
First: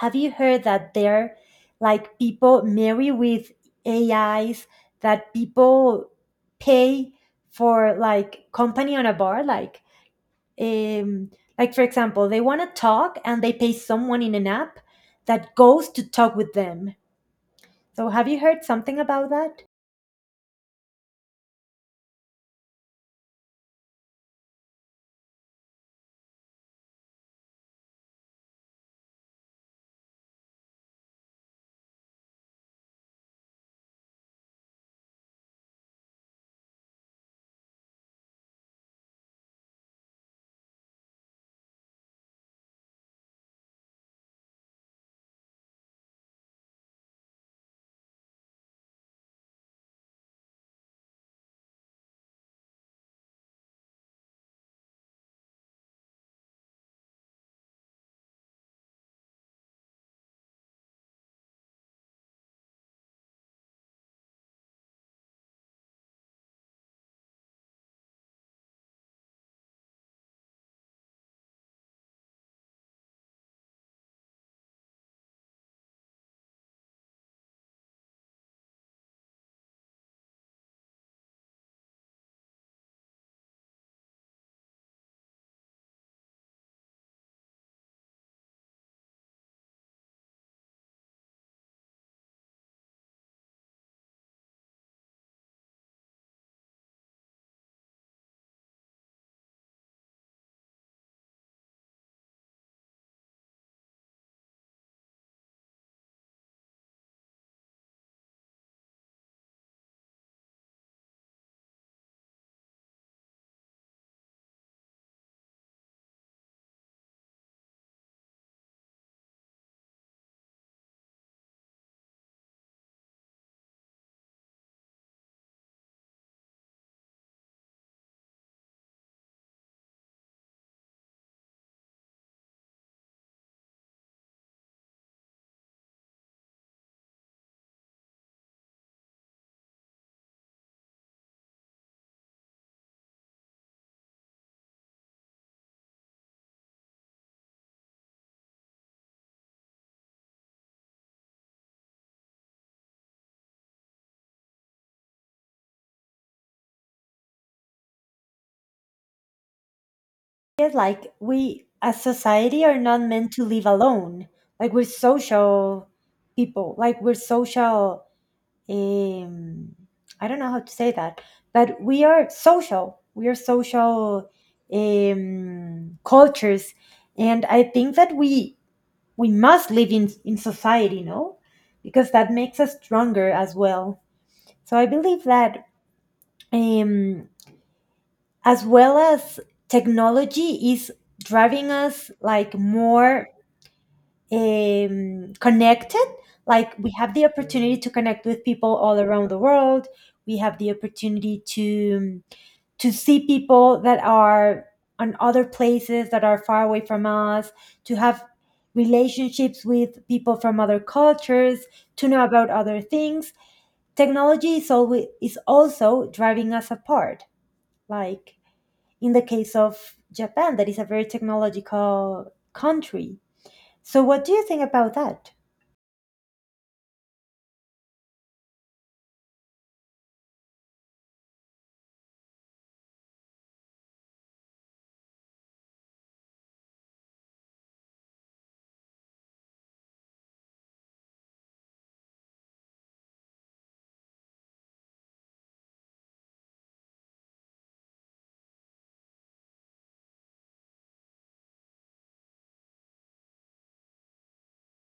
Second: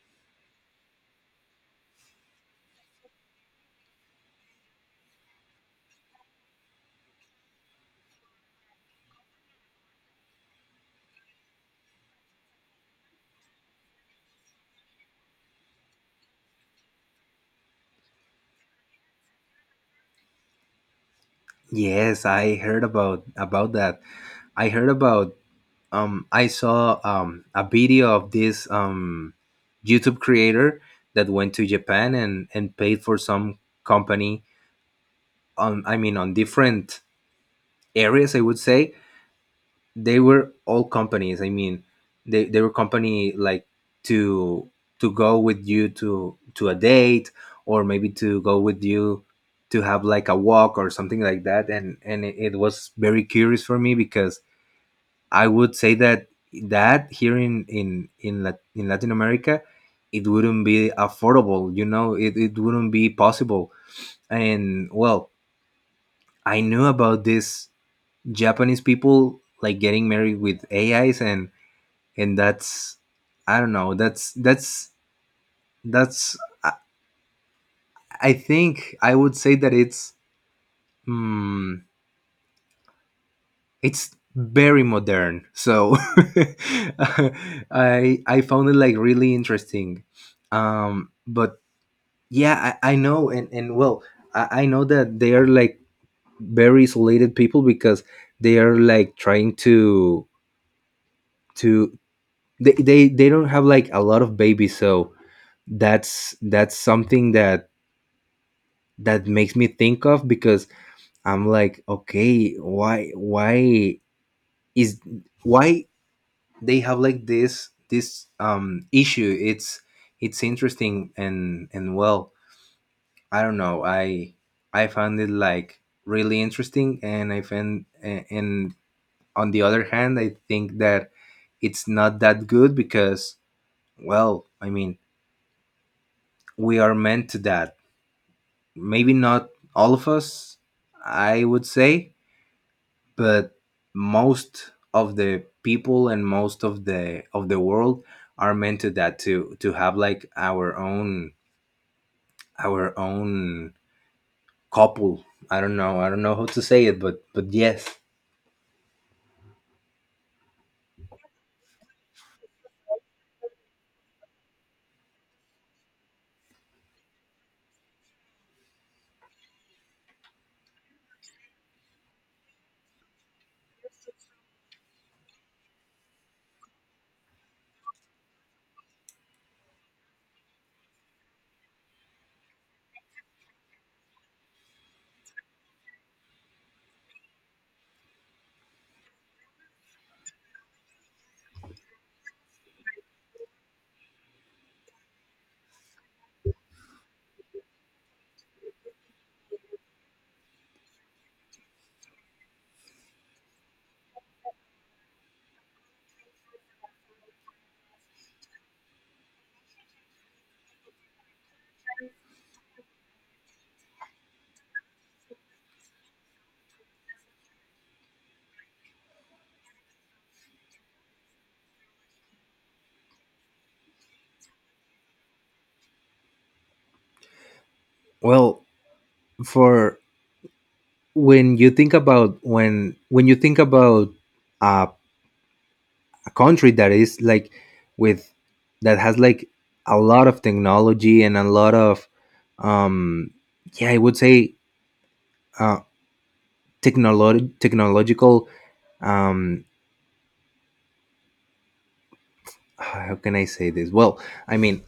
Speaker 2: have you heard that there, like people marry with AIs, that people pay for like company on a bar, like, um like for example they want to talk and they pay someone in an app that goes to talk with them. So have you heard something about that?
Speaker 1: Yes, I heard about about that. I heard about, um I saw um a video of this um YouTube creator that went to Japan and and paid for some company on, I mean on different areas, I would say. They were all companies, I mean, they, they were company like to to go with you to to a date, or maybe to go with you to have like a walk or something like that. and and it, it was very curious for me, because I would say that, that here in in in, Lat- in Latin America it wouldn't be affordable, you know. it, it wouldn't be possible. And well, I knew about this Japanese people like getting married with AIs. and and that's, I don't know, that's that's that's i, I think I would say that it's, mm, it's very modern. So (laughs) i i found it like really interesting. um but yeah, i, I know. and and well, I, I know that they are like very isolated people, because they are like trying to to they, they they don't have like a lot of babies. So that's that's something that that makes me think of, because I'm like, okay, why why is, why they have like this this um issue? It's it's interesting. and and well, I don't know. I I found it like really interesting. And I found a- and on the other hand, I think that it's not that good, because well, I mean, we are meant to that. Maybe not all of us, I would say, but most of the people and most of the of the world are meant to that to to have like our own our own couple. I don't know i don't know how to say it, but but yes.
Speaker 2: Yeah, like we as society are not meant to live alone. Like we're social people. Like we're social. Um, I don't know how to say that, but we are social. We are social, um, cultures, and I think that we we must live in in society, no, because that makes us stronger as well. So I believe that. Um, as well as technology is driving us like more, um, connected. Like we have the opportunity to connect with people all around the world, we have the opportunity to to see people that are on other places that are far away from us, to have relationships with people from other cultures, to know about other things. Technology is always is also driving us apart, like in the case of Japan, that is a very technological country. So, what do you think about that?
Speaker 1: Well, for when you think about when when you think about uh, a country that is like with that has like a lot of technology and a lot of um yeah, I would say uh, technolo- technological. um how can I say this? Well, I mean,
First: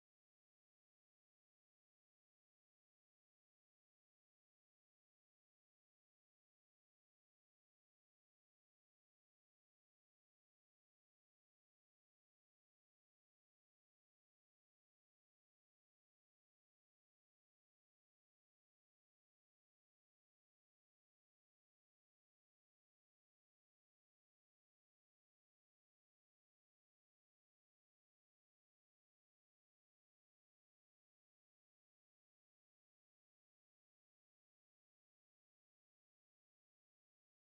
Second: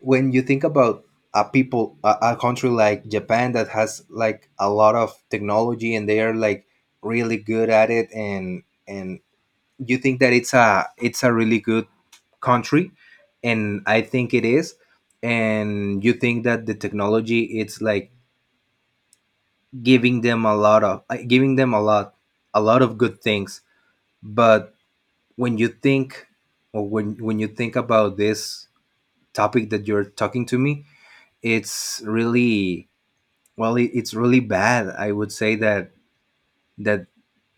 Speaker 1: when you think about a people a, a country like Japan that has like a lot of technology and they are like really good at it, and and you think that it's a it's a really good country, and I think it is. And you think that the technology it's like giving them a lot of uh, giving them a lot, a lot of good things. But when you think, or when when you think about this topic that you're talking to me, it's really, well it, it's really bad. I would say that that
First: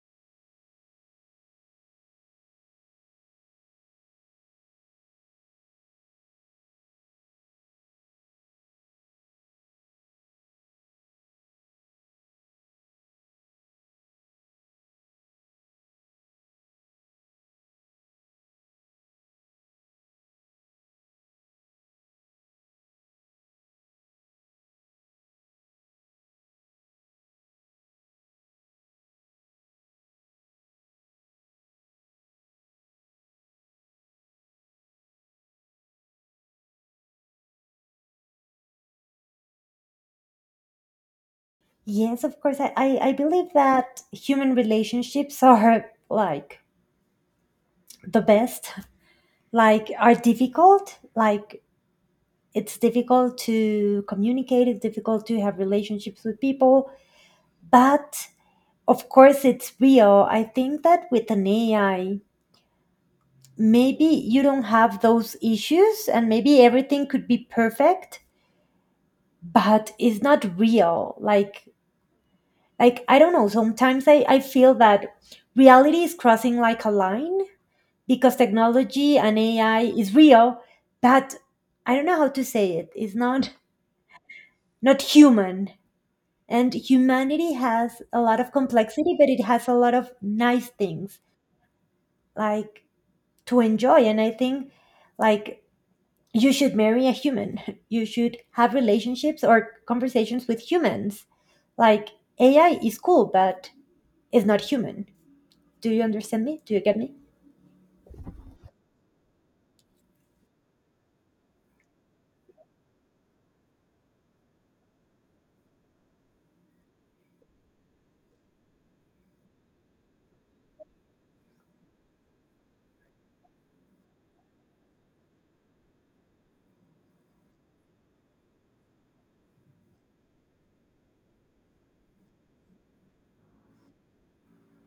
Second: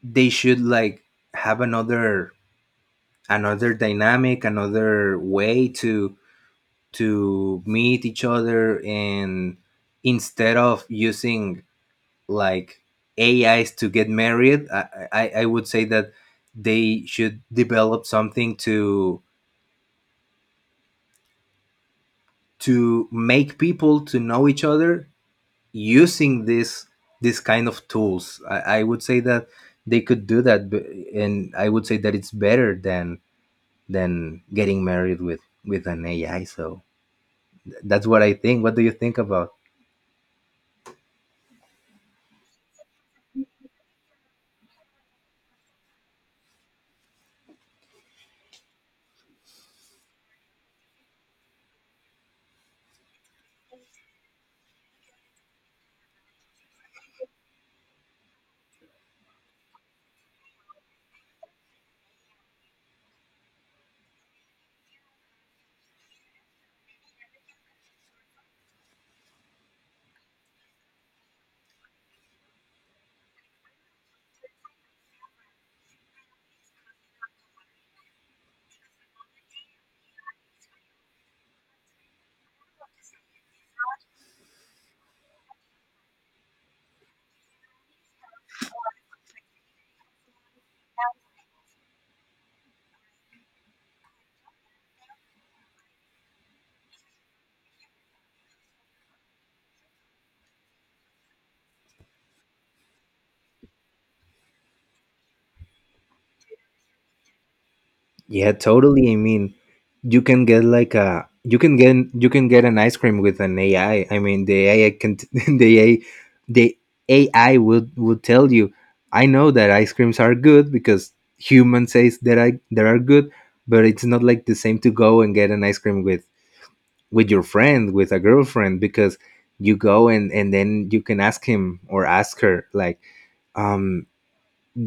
Speaker 1: they should like have another, another dynamic, another way to to meet each other, and instead of using like ais to get married, i i, I would say that they should develop something to to make people to know each other using this this kind of tools. I, I would say that they could do that, but, and I would say that it's better than than getting married with with an A I. So that's what I think. What do you think about?
Speaker 2: Yes, of course. I, I, I believe that human relationships are like the best, like, are difficult. Like, it's difficult to communicate, it's difficult to have relationships with people, but of course, it's real. I think that with an A I, maybe you don't have those issues and maybe everything could be perfect, but it's not real. Like like I don't know, sometimes, i, I feel that reality is crossing like a line, because technology and AI is real, but I don't know how to say it, it's not not human. And humanity has a lot of complexity, but it has a lot of nice things, like to enjoy. And I think, like you should marry a human. (laughs) You should have relationships or conversations with humans. Like A I is cool, but it's not human. Do you understand me? Do you get me?
Speaker 1: Yeah, totally. I mean, you can get like a you can get you can get an ice cream with an A I. I I mean, the AI can t- (laughs) the A I the A I will will tell you. I know that ice creams are good because human says that I that are good, but it's not like the same to go and get an ice cream with with your friend, with a girlfriend, because you go and and then you can ask him or ask her like um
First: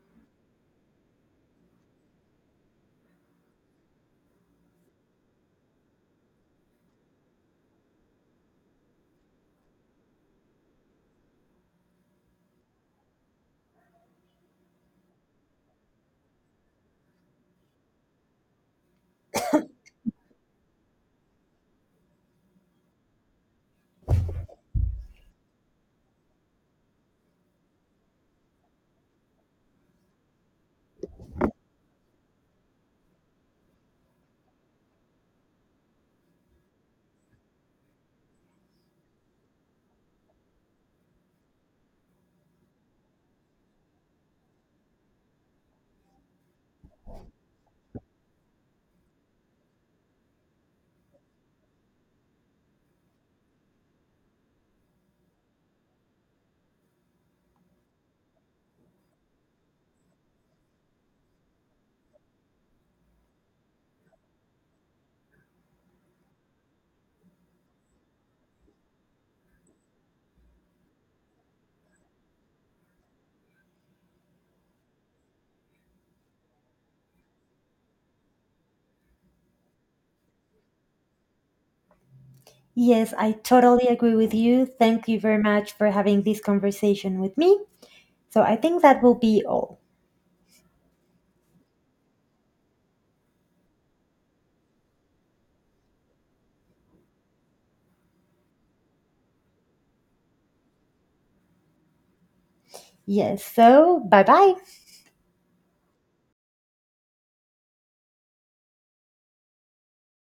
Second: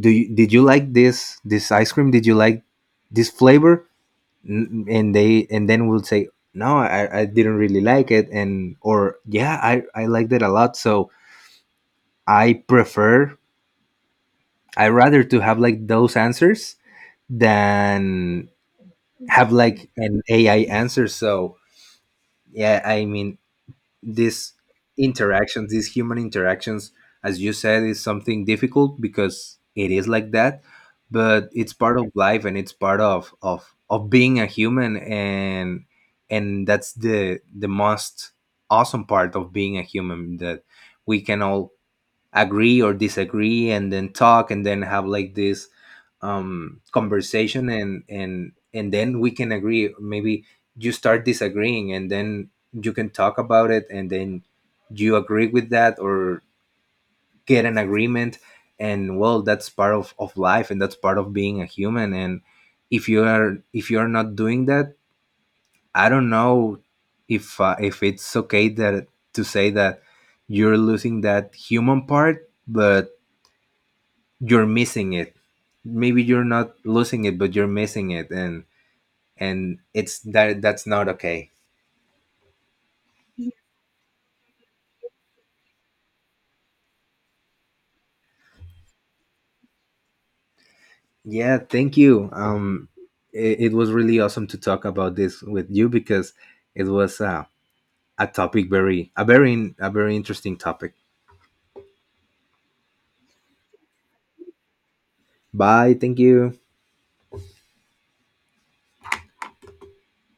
Speaker 1: do you, did you like this this ice cream, did you like this flavor? N- and they, and then we'll say no, I, I didn't really like it, and or yeah, I, I liked it a lot. So I prefer, I rather to have like those answers than have like an ai answer. So yeah, I mean, these interactions, these human interactions, as you said, is something difficult because it is like that, but it's part of life and it's part of of of being a human. and and that's the the most awesome part of being a human, that we can all agree or disagree and then talk and then have like this um conversation, and and and then we can agree. Maybe you start disagreeing and then you can talk about it and then you agree with that, or get an agreement. And well, that's part of of life, and that's part of being a human. And if you are, if you are not doing that, I don't know if uh, if it's okay that to say that you're losing that human part, but you're missing it. Maybe you're not losing it, but you're missing it. And and it's that, that's not okay.
Speaker 2: Yes, I totally agree with you. Thank you very much for having this conversation with me. So I think that will be all.
Speaker 1: Yeah, thank you. um it, it was really awesome to talk about this with you, because it was uh, a topic very a very a very interesting topic.
Speaker 2: Yes, so bye bye.
Speaker 1: Bye, thank you.